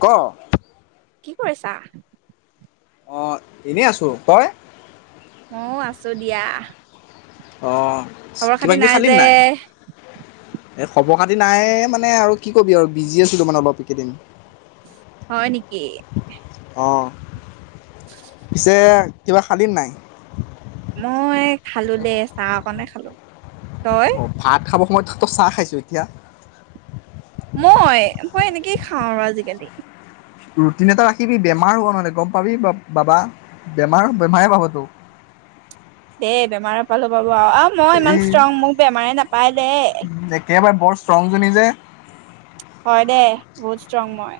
ক? কি কৰিছা? অঁ', এনেই আছোঁ। তই? মই আছো দিয়া। অ', খবৰ খাতি নাই যে? এই খবৰ খাতি নাই মানে আৰু কি কবি আৰু বিজি আছিলো মানে অলপ এইকেদিন হয় নেকি? অঁ পিছে কিবা খালি নাই? মই খালো দে চাহ‌ কনে খালোঁ অ ভাত খাব মই তো চাহ খাইছোঁ এতিয়া মই মই এনেকেই খাওঁ আৰু আজিকালি ৰুটিন এটা ৰাখি বি বেমাৰ হ'ব নহলে গম পাবি বাবা বেমাৰ বেমাৰে পাব তোক দে বেমাৰে পালো পাব অ মই ইমান এই ষ্ট্ৰং মোক বেমাৰে নাপায় দেই একেবাৰে বৰ ষ্ট্ৰংজনী যে হয় দে বহুত ষ্ট্ৰং মই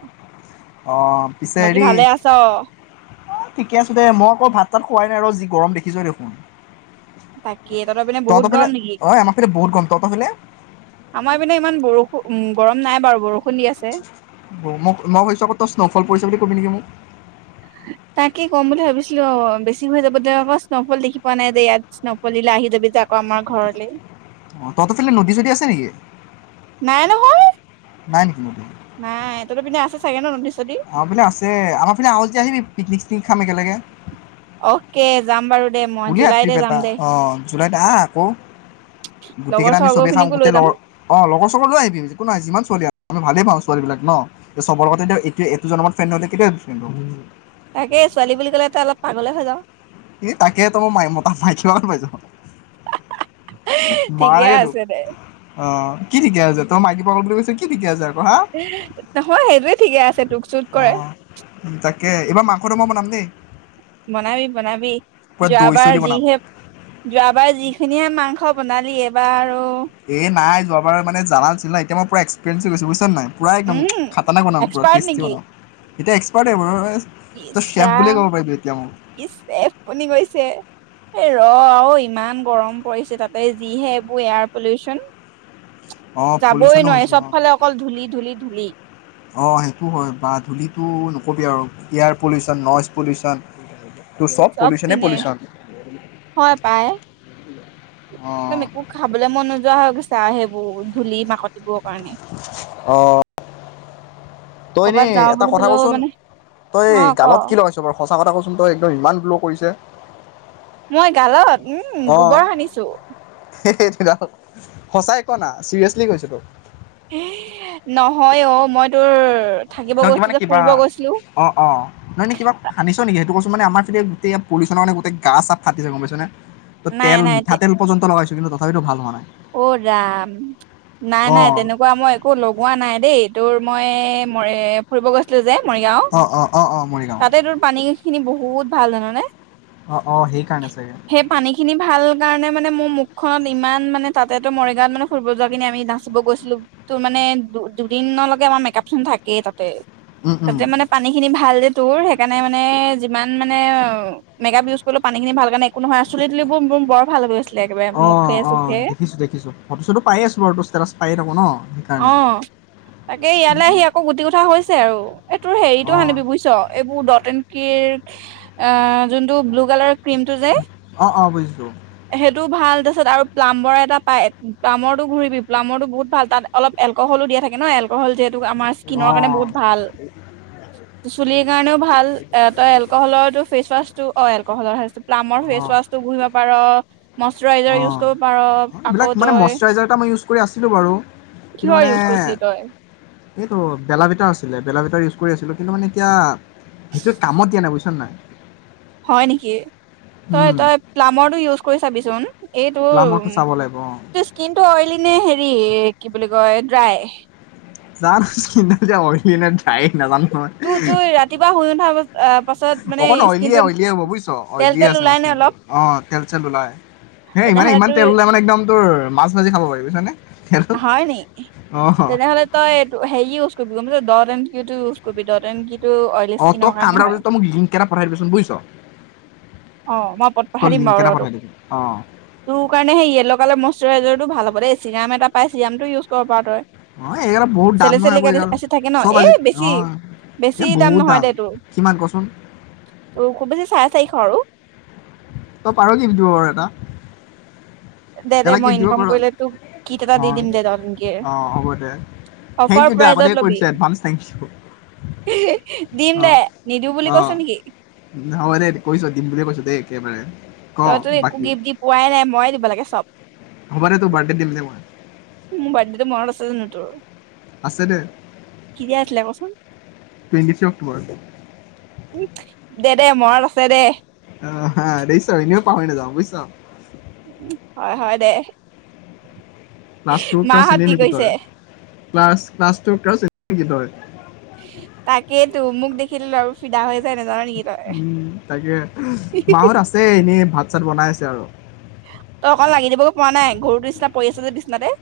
অঁ পিছে বাকী হেৰি ভালে আছ। ঠিকে আছো দে মই আকৌ ভাত তাত খোৱাই নাই ৰ যি গৰম দেখিছো দেখোন তাকে তত পিনে বহুত তহঁতৰ ফালে গৰম নেকি অঁ আমাৰ ফালে বহুত গৰম তহঁতৰ ফালে আমাৰ পিনে ইমান বৰষুণ উ গৰম নাই বাৰু বৰষুণ দি আছে। মোক মইছো আকৌ তই স্ন'ফল পৰিছে বুলি কবি নেকি মোক তাকে ক'ম বুলি ভাবিছিলো বেছি হৈ যাব দে আকৌ স্ন'ফল দেখি পোৱা নাই যে ইয়াত স্ন'ফল দিলা আহি যাবি যে আকৌ আমাৰ ঘৰলৈ তহতৰ ফালে নদী চদী আছে নেকি নাই নহয় নাই নেকি নদী নাই এ ততো পিনে আছে থাকে ন নদী চদী আমাৰ পিনে আছে আমাৰ পিনে আহ যদি আহিবি পিকনিক পিকনিক খাম একেলগে অকে যাম বাৰু দে মই উলিয়া জুলাইতে ট্ৰিপ যাম এটা দে আহ জুলাইত আহ আকৌ গোটেই লগৰ কেইটা আমি চগৰ চবেই খাম খিনিকো লৈ গোটেই যাম লগৰ অ লগৰ চগৰ লৈ আহিম একো নহয় যিমান ছোৱালী আও ভালে পাওঁ ছোৱালী বিলাক ন চবৰ লগত এইটো এইটো জনমত ফ্ৰেড নহলে কেতিয়া ফ্ৰেড হব ন তাকে ছোৱালী বুলি ক'লে এ অলপ পা গলে হৈ যাওঁ ই তাকে তই মতা মাইকি ভাগত পাইছ [unintelligible] ঠিকে মাৰাগে তোক আছে দে। অ কি ঠিকে আছে তই মাইকি পাগল বুলি কৈছ কি ঠিকে আছে আৰু। অহ, নহয় সেইটোয়ে ঠিকে আছে তোক চুত কৰে। মাংসতো মই বনাম দেই। বনাবি। বনাবি পুৰা দৈ চৈ যোৱাবাৰ দি বনাম যিহে যোৱাবাৰ যিখিনিহে মাংস বনালি এইবাৰো এ নাই। যোৱা বাৰ মানে জানা নাছিলোঁ না এতিয়া মোৰ পোৰা এক্সপিৰিয়েন্স হৈ গৈছে বুজিছ নাই। পূৰা একদম উম খাতৰনাক বনাম পোৰা এক্সপাৰ্ট টেষ্টি নেকি বনাম। এতিয়া এক্সপাৰ্ট [unintelligible] ইচ ৰাম ইচ চেফ বনি গৈছে এই ৰ অই ইমান গৰম পৰিছে তাতে যিহে এইবোৰ এয়াৰ পলিউচন। অহ, যাবই পলিউচনো নোৱাৰি হৈছে চব অহ ফালে অকল ধূলি ধূলি ধূলি -অহ সেইটো হয় বা ধূলিটো [unintelligible] আৰু এয়াৰ পলিউচন নইজ পলিউচন। চব পিনে হয় পায়। একদম অঁ একো খাবলৈ মন নোযোৱা হৈ গৈছে আৰু সেইবোৰ বহুত ধূলি নাকত এইবোৰ [inaudible] অহ। তই কৰ'বাত এনেই যাওঁ এটা বুলি কথা কলেও কচোন মানে তই অ ক গালত কি লগাইছ বাৰু সঁচা কথা কচোন তই একদম ইমান গ্ল' কৰিছে। মই গালত উম অঁ গোবৰ সানিছো। সেই সঁচাই কোৱা না চিৰিয়াচলি কৈছো তো এইয়ে নহয় অহ মই তোৰ থাকিব নহ কিবা গৈছিলো নে যে কিবা ফুৰিব গৈছিলো অহ - অহ নহয় ন কিবা সানিছ নেকি সেইটো কচ? মানে আমাৰ ফালে গোটে পোলিচনৰ মানে গোটেই গা ছা ফাটি যাব গম পাইছ নে। অহ, নাই তেল মিঠাতেল পৰ্যন্ত লগাইছো কিন্তু হইটো ভাল হোৱানাই। অহ, ৰাম নাই অ -নাই তেনেকুৱা মই একো লগোৱা নাই দেই তোৰ মই মৰ এ ফুৰিব গৈছলো যে। মৰিগাওঁ অ অ অ অ মৰিগাঁও তাতে তোৰ পানী সিখিনি বহুত ভাল জান নে। অহ, অহ সেই কাৰণে চাগে। সেইখিনি ভাল কাৰণে মানে মোৰ মুখখনত ইমান মানে তাতে তো মৰিগাঁৱত মানে ফুৰিব যোৱাখিনি আমি নাচিব গৈছিলো তো মানে দুদিনলৈকে আমাৰ মেকআপ খিনি থাকেই তাত উম উম তাতে মানে পানী খিনি ভাল যে তোৰ সেইকাৰণে মানে যিমান মানে মেকআপ ইউজ কৰিলো পানী খিনি ভাল কাৰণে কোন নহয় আ চুলি তুলিবোৰ মোৰ বৰ ভাল হৈ গৈছিলে একেবাৰে মুখে চুখে দেখিছোঁ ফটো শ্বটো পাই আছো বাৰ ষ্টেটাছ পায়েই থাকো ন অ সেইকাৰণে তাকে ইয়ালৈ আহি আকৌ গুটি উঠা হৈছে আৰু এই তোৰ অ হেৰিতো আনিবি বুজিছ এইবোৰ দত ডতেনকিৰ অ যোনটো ব্লু কালাৰ ক্ৰীমটো যে ছো সেইটো ভাল তাৰপিছত আৰু প্লাম্বৰ এটা পায় প্লামৰটো ঘূৰিবি প্লাম্বৰটো বহুত ভাল তাত অলপ এলকহলো দিয়া থাকে ন এলকহল যিহেত আমাৰ অ স্কিনৰ কাৰণে বহুত ভাল চুলিৰ কাৰণেও ভাল তই এলকহলৰটো ফেচৱাচ টো এলক'হলৰ হেয়াৰ চপ প্লামৰ ফেচওৱছ চোৱাটো ঘূহিব পাৰ মইশ্বৰাইজাৰ ইউজ কৰিব পাৰ অঁ আকৌ এইবিলাক মানে তই মইশাৰইজাৰ এটা মই ইউজ কৰি আছিলোঁ বাৰু কিন্তু কিহৰ মানে ইউজ কৰিছিলি তই এইটো বেলা বিটাৰ আছিলে বেলা বিটাৰ কৰি আছিলোঁ কিন্তু মানে এতিয়া সেইটোৱে কামত দিয়া নাই বুজছ নাই হয় নেকি তই উম তই প্লাম্বৰটো ইউজ কৰি চাবিচোন এইটোৰ প্লামৰটো চাব লাগিব অ তোৰ স্কিনটো অইলি নে হেৰি কি বুলি কয় ড্ৰাই জানোঁ কিনো অইলি না ড্ৰাই‌ নাজানো হয় তো তোৰ ৰাতিপুৱা শুই উঠাৰ পা পাছত মানে অকন অইলিয় স্কিনটোত অইলিয় হ'ব বুজিছ তেল অইলিয় তেল আছে ওলাই মোৰ নে স্কিনটো অলপ অ তেল চেল ওলাই সেই ইমানে তেনেহ'লে ইমান তোৰ তেল ওলাই মানে একদম তোৰ মাছ মাজি খাব পাৰি বুজছা নে হয় নি তেনেহলে তই এটো হাৰি ইওজ কৰিবি দত কন কিওটো ইওজ কৰিবি দত এনে কিও টো অইলি অ তই ইচকিনৰ কাম কাৰণে এটা হয়। কৰিবি তই মোক লিংক এটা পঠাই দিবিচোন বুজিছ অ মই পঠাই তই দিম লিংক বাৰু এটা তোক, পঠাই দিবি অ তোৰ কাৰণে ইয়েল্লো কালাৰৰ মৈচ্ছৰাইজাৰ টো ভাল হ'ব হব দেই চিৰাম এটা পাই চিৰামটো ইউজ কৰ পাওঁ তই অ এইগাল বহুত দাম চেলি নহয় চেলিক আকৌ এইগাল এচিড থাকে ন চব এ আজি বেছি অ বেছি এই দাম বহুত নহয় দে তোৰ কিমান কচোন ত খুব বেছি চাৰে চাৰিশ আৰু তই পাৰ গিব দিব বাৰু এটা দে দে এটা মই গিভ দিব ইনকাম পাৰ কৰিলে তোক কিট এটা অ দি দিম দে ডট এণ্ড কিৰ অ হ'ব দে থেংক অফাৰ ইউ দে আগতে প্ৰাইজত কৰি ল'বি দিছ এডভানস থেংক ইউ। দিম অ দে নিদিওঁ বুলি অ কৈছ নেকি হ'ব দে কৈছ দিম বুলিয়ে কৈছো দেই কেমেৰাইন তইতো একো গিফ্ট দি পোৱাই নাই ময়ে দিব লাগে চব হ'ব দে টোৰ বাৰ্থডে দিম দে মোৰ মই মনত বাৰ্থডেটো আছে জানো তোৰ আছে দে কেতিয়া আছিলে কচোন? টুৱেণ্টি থ্ৰী অক্টোবৰ উম দে দে মনৰত আছে দে অ হােইছন পাৱনা যাওঁ বুজিছা। উ হয় হয় দে ক্লাছ টুৰ পৰা মাহঁত চিনি কি নেকি কৰিছে তই ক্লাছ ক্লা ট ক্লাছ নে তই খেল আৰু ফিদা হৈ যায় নাজান নেকি তই উম তাকে মাহত আছে এনেই ভাত ত চাত বনাই আছে আৰু তই অকন লাগি দিবগো প নাই ঘৰুতো নিচিনা পৰি আছ যে নিচিনাতে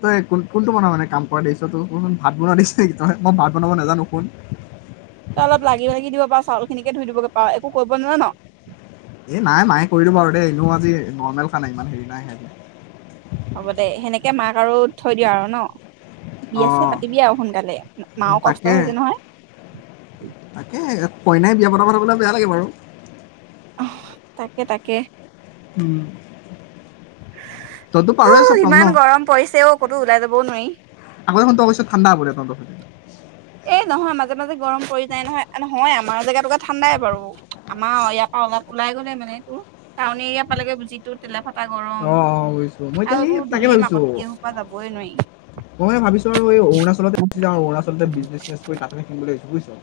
তই কোন কোনটো বন মানে কাম কৰাছ তই কচোন ভাত বনোৱা দিছ নেকি তই মই ভাত বনাব নাজানো কোন তই অলপ লাগি লাগি দিব পাৰ চাউল খিনিকে ধুই দিবগে পাৰ একো কৰিব নোৱাৰে ন এ নাই মায়ে কৰিলো বাৰু দেই এনেও আজি নৰ্মেল খান নাই ইমান হেৰি নাই সিহঁতে হ'ব দে সেনেকে মাক আৰু থৈ দিিয় আৰু ন অ বিয়াছে পাতিবি আৰু সোনকালে মাও তাকে কষ্ট হৈছে নহয় তাকে কইনাই বিয়া পত পঠাবলৈ বেয়া লাগে বাৰু আহ তাকে তাকে হম তহতো পাৰৱেই সপনাম ন ইমান গৰম পৰিছে অ ক'তো ওলাই যাবও নোৱাৰি আগৰখন তো অৱশ্যয় ঠাণ্ডা হ'ব দে তত, এই নহয় মাজে মাজে গৰম পৰি যায় নহয় নহয় আমাৰ জেগাতকে ঠাণ্ডাই বাৰু আম আয়াপা ওঁওল, ওলাই গ'লে মানে তোৰ টাউন এৰিয়া পালেগে যিটো তেলালে তা অ গৰম অ বুজিছো মই এতিয়া আৰু সেই এইবোৰ তাকে ধূলি ভাবিছো মাকতি এসোপা যাবই নোৱাৰি। মই মান ভাবিছো আৰু এই অৰুণাচলতোৰ অৰুণাচলতে কৰি তাতে শলৈ বুজছ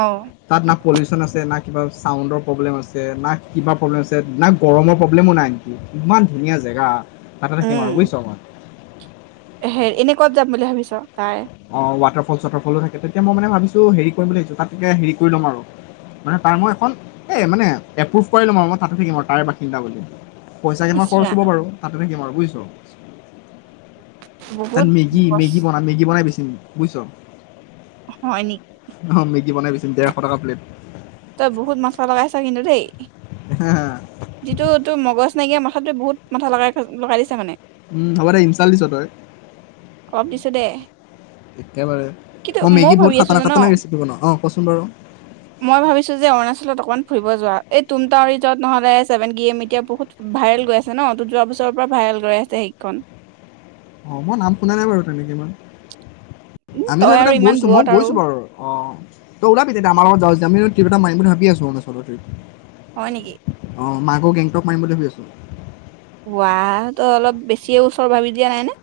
অ তাত না পলিউচন আছে না কিবা চাউণ্ডৰ প্ৰব্লেম আছে না কিবা প্ৰব্লেম আছে না গৰমৰ প্ৰব্লেমো নাই নেকি ইমান ধুনীয়া জেগা হাতে থাকিম উম আৰু বুজিছ মই হে এনেকুৱাত যাম বুলি ভাবিছ তাই অ ৱাটাৰফল চৱাটাৰফলো থাকে তেতিয়া মই মানে ভাবিছো হেৰি কৰিব ল আহিছো তাত হেৰি কৰি ল'ম আৰু মানে তাৰ মই এখন এই মানে এপ্ৰুভ কৰি ল'ম আৰু মই তাততে থাকিম আৰু তাইৰ বাসিন্দা বুলি পইচা কিমান ইচ খৰচ ৰাম হব বাৰু তাতে থোকিম আৰু বুইছ তাত বহুত মেগী মেগী বন মেগী বনাই বেছি বুজিছ হয় নিক কি বনাই পিছে ডেৰশ টকা প্লেট? তই বহুত মাছলা লগাইছা কিন্তু দেই। যিটো তোৰ মগজ নাইকিয়া মাথাাতোই বহুত মাথা লগাই লগাই দিছে মানে। উম হ'ব দে ইন্ছাল দিছ' তই! অলপ দিছো দে। একেবাৰে কিন্তু মই মইও মেগী বহুত ভাবি আছো খাটানা জান, খাটানা ৰেচিপি বনাওঁ অঁ কচোন বাৰু মই ভাবিছো যে অৰুণাচলত অকমান ফুৰিব যোৱা। এই তুম টাও ৰিজত নহ'লে ছেভেন গে এম এতিয়া বহুত ভাইৰেল গৈ আছে ন! যোৱা বছৰৰ পৰা ভাইৰেল গৈ আছে সেইকেইখন। অ মই নাম শুনা নাই বাৰু তেনেকে ইমান। উ আমিতো তই আৰু এইবিলাক ইমান গৈছো, মই দূৰত আৰু গৈছো বাৰু, অ! তই ওলাবি তেতিয়া আমাৰ লগত যাৱ যদি, আমি টিপ এটা মাৰিম বুলি ভাবি আছো অৰুণাচলতেই হয় নেকি? অঁ, মই আক' গেংটক মাৰিম বুলি ভাবি আছোঁ। ৱাহ তই অলপ বেছিয়ে ওচৰ ভাবি দিয়া নাই নে?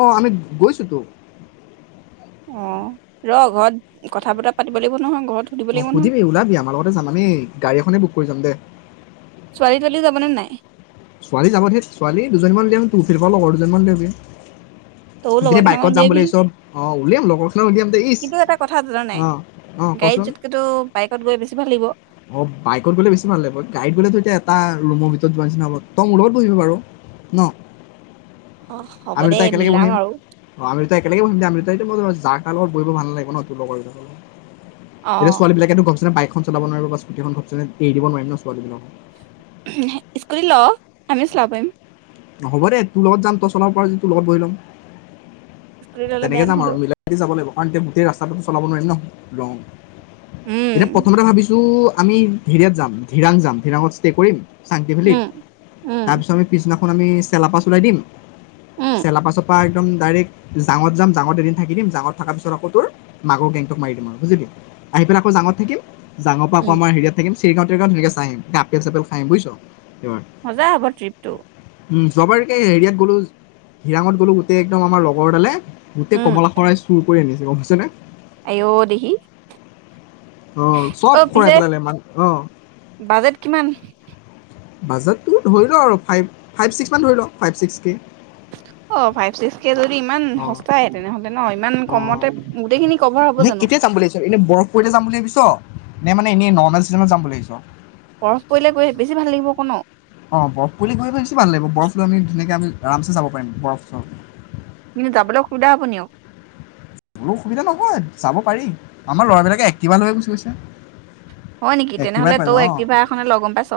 অ আমি গৈছোতো। অ, ৰ ঘৰত কথা বতৰা পাতিব লাগিব নহয়। ঘৰত সুধিব অ লাগিব নহয় সুধিবি, ওলাবি। আমাৰ লগতে যাম, আমি গাড়ী এখনেই বুক কৰি যাম দে। যাব নে নাই? ছোৱালী যাব ধেত। ছোৱালী দুজনীমান উলিয়াচোন তোৰ চিনি পোৱা লগৰ দুজনীমান উলিয়াবি। তয়ো গোটেই লগৰ কেইটামান বাইকত যাম বুলি উলিয়াবি। ভাবিছ অ উলিয়াম লগৰখিনিক উলিয়াম দে ইচ কিন্তু এটা কথা জান' নাই অ অ গাড়ীত কচোন যতকেতো বাইকত গৈ বেছি ভাল লাগিব। অ বাইকত গ'লে বেছি ভাল লাগিব। গাড়ীত গ'লে ত এতিয়া এটা ৰুমৰ ভিতৰত যোৱাৰ নিচিনা হ'ব, তই মোৰ লগত বহিবি বাৰু, ন! অ হ'ব আমি দে, দুটা একেলগে বহিম মিলাম আৰু। অ আমি দুটা একেলগে বহিম দে আমি দুটাইটো জাৰ তাৰ লগত বহিব ভাল নালাগিব ন তোৰ লগৰ অ এতিয়া ছোৱালীবিলাকেতো গমছাই পাই চলাব নোৱাৰিব বা স্কুটিখনন ঘপচেনে এৰি দিব নোৱাৰিম ন ছোৱালীবিলাকক। স্কুটি ল', আমিও চলাব পাৰিম। হ'ব দে তোৰ লগত যাম, তই চলাব পাৰা যদি তোৰ লগত বহি লম। স্কুটি ললে তেনেকে বেয়া যাম আৰু নহয়তো মিলাই মিলি যাব লাগিব। কাৰণ এতিয়া গোটেই ৰাস্তাটোতো চলাব নোৱাৰি ন! লং। এতিয়া উম প্ৰথমতে ভাবিছো টো আমি হেৰিয়াত যাম ধিৰাং যাম, ধিৰাঙত ষ্টে কৰিম চাংতি ভেলিত। উম, উম, তাৰ পিছত আমি পিছদিনা খন আমি চেলাপাছ ওলাই দিম। উম, চেলাপাচৰ পা একদম ডাইৰেক্ট জাঙত যাম জাঙত এদিন থাকি দিম জাঙত থকাৰ পিছত আকৌ তোৰ মাগৰ গেংটক মাৰি দিম আৰু বুজিলি? আহি পেলাই আকৌ জাঙত থাকিম জাঙৰ পৰা আক' উম, আমাৰ হেৰিয়াত থাকিম চেৰগাঁও তেৰগাও তেনেকে চাই আহিম, তাত আপেল চাপেল খাই আহিম বুজিছ'! এইবাৰ মজা হ'ব ট্ৰিপটো। উম, যোৱাবাৰকে হেৰিয়াত গ'লো, হিৰাঙত গ'লো গোটেই একদম আমাৰ লগৰ এডালে গোটেই কমলা সৰাই চুৰ কৰি আনিছে। গৰম হৈছেনে? আই ঐ দেহি! চব অ'! খৰাই পিছে পেলালে মান অ', বাজেট কিমান? বাজেটটো ধৰি লওঁ আৰু ফাইভ ফাইভ, ছিক্সমান ধৰি ল' ফাইভ, ছিক্স কে। অ'! ফাইভ, ছিক্স কে যদি ইমান অ', সস্তাই তেনেহ'লে ন'। ইমান অ', কমতে গোটেইখিনি কভাৰ হ'ব নে জানো! নাই মান, এনেই নৰ্মেল চিজনত যাম বুলি ভাবিছোঁ আৰু। বৰফ পৰিলে গৈ বেছি ভাল লাগিব ক' ন'। অ'! বৰফ গৈ বছি ভাল লাগিব। বৰফ লৈ আমি, ধুনীয়াকে আমি আৰামছে যাব পাৰিম বৰফ চৰফ। কিন্তু, যাবলৈ অসুবিধা হ'ব নি আৰু। বোলো অসুবিধা নহয় যাব পাৰি। আমাৰ ল'ৰাবিলাকে এক্টিভা লৈয়ে গুচি গৈছে। হয় নেকি। এক্টিভাই তেনেহ'লে, পাই তই যাওঁ অ', এক্টিভা এখনে ল' গম পাইছ।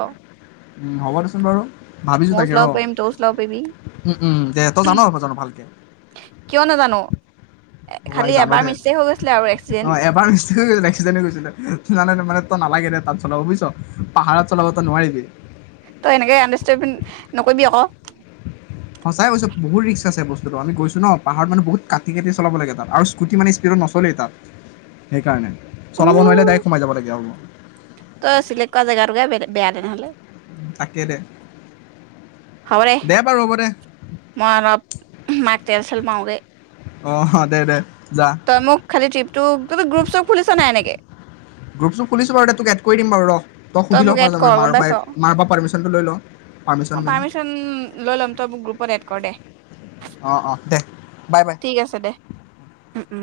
উম, হ'ব দেচোন বাৰু ভাবিছোঁ মইয়ো তাকে চলাব ৰ' পাৰিম, তই চলাব পাৰিবি। উম, উম, দে তই জান' জান' ভালকে কিয় নাজানো? এ অ'! খালি আই এবাৰ জানদে মিষ্টেক হৈ গৈছিলে আৰু এক্সিডেণ্ট অ'! এবাৰ এক্সিডেণ্ট হৈ গৈছিলে জানেনে মা তই নালাগে দে তাত চলাব বুজিছ। পাহাৰত চলাবতো নোৱাৰিবি। তই এনেকে [unintelligible] নকৰিবি আকৌ? সঁচাই কৈছো! বহুত ৰিক্স আছে বস্তুটো আমি গৈছোঁ ন'। পাহাৰত মানে, বহুত কাটি, কাটি চলাব লাগে তাত আৰু স্কুটি মানে, স্পীডত নচলেই তাত সেইকাৰণে। চলাব নোৱাৰিলে উম! ডাইৰেক্ট সোমাই যাব লাগে আৰু তই চিলেক্ট কৰা জেগা টুকুৰাই বেয়া তেনেহলে। তাকে দে, দে বাৰু হ'ব দে। [unintelligible] তেলচেল মাৰোগে। অ'! দে, দে। যা তই মোক খালি ট্ৰিপটো ততি গ্ৰুপ চুপ খুলিছ নাই এনেকে? গ্ৰুপ চুপ খুলিছোঁ বাৰু। তোক এড কৰি দিম বাৰু ৰ'। তই সুধি ল' মোক এড [unintelligible] কৰ মাৰ গম পাইছ পাপাই, মাৰ পাপাৰ পাৰ্মিশনটো লৈ ল'। Permission main. লৈ ল'ম তই মোক গ্ৰুপত এড ক'ৰ দে। অ'! অ'! দে বাই বাই। ও! ও!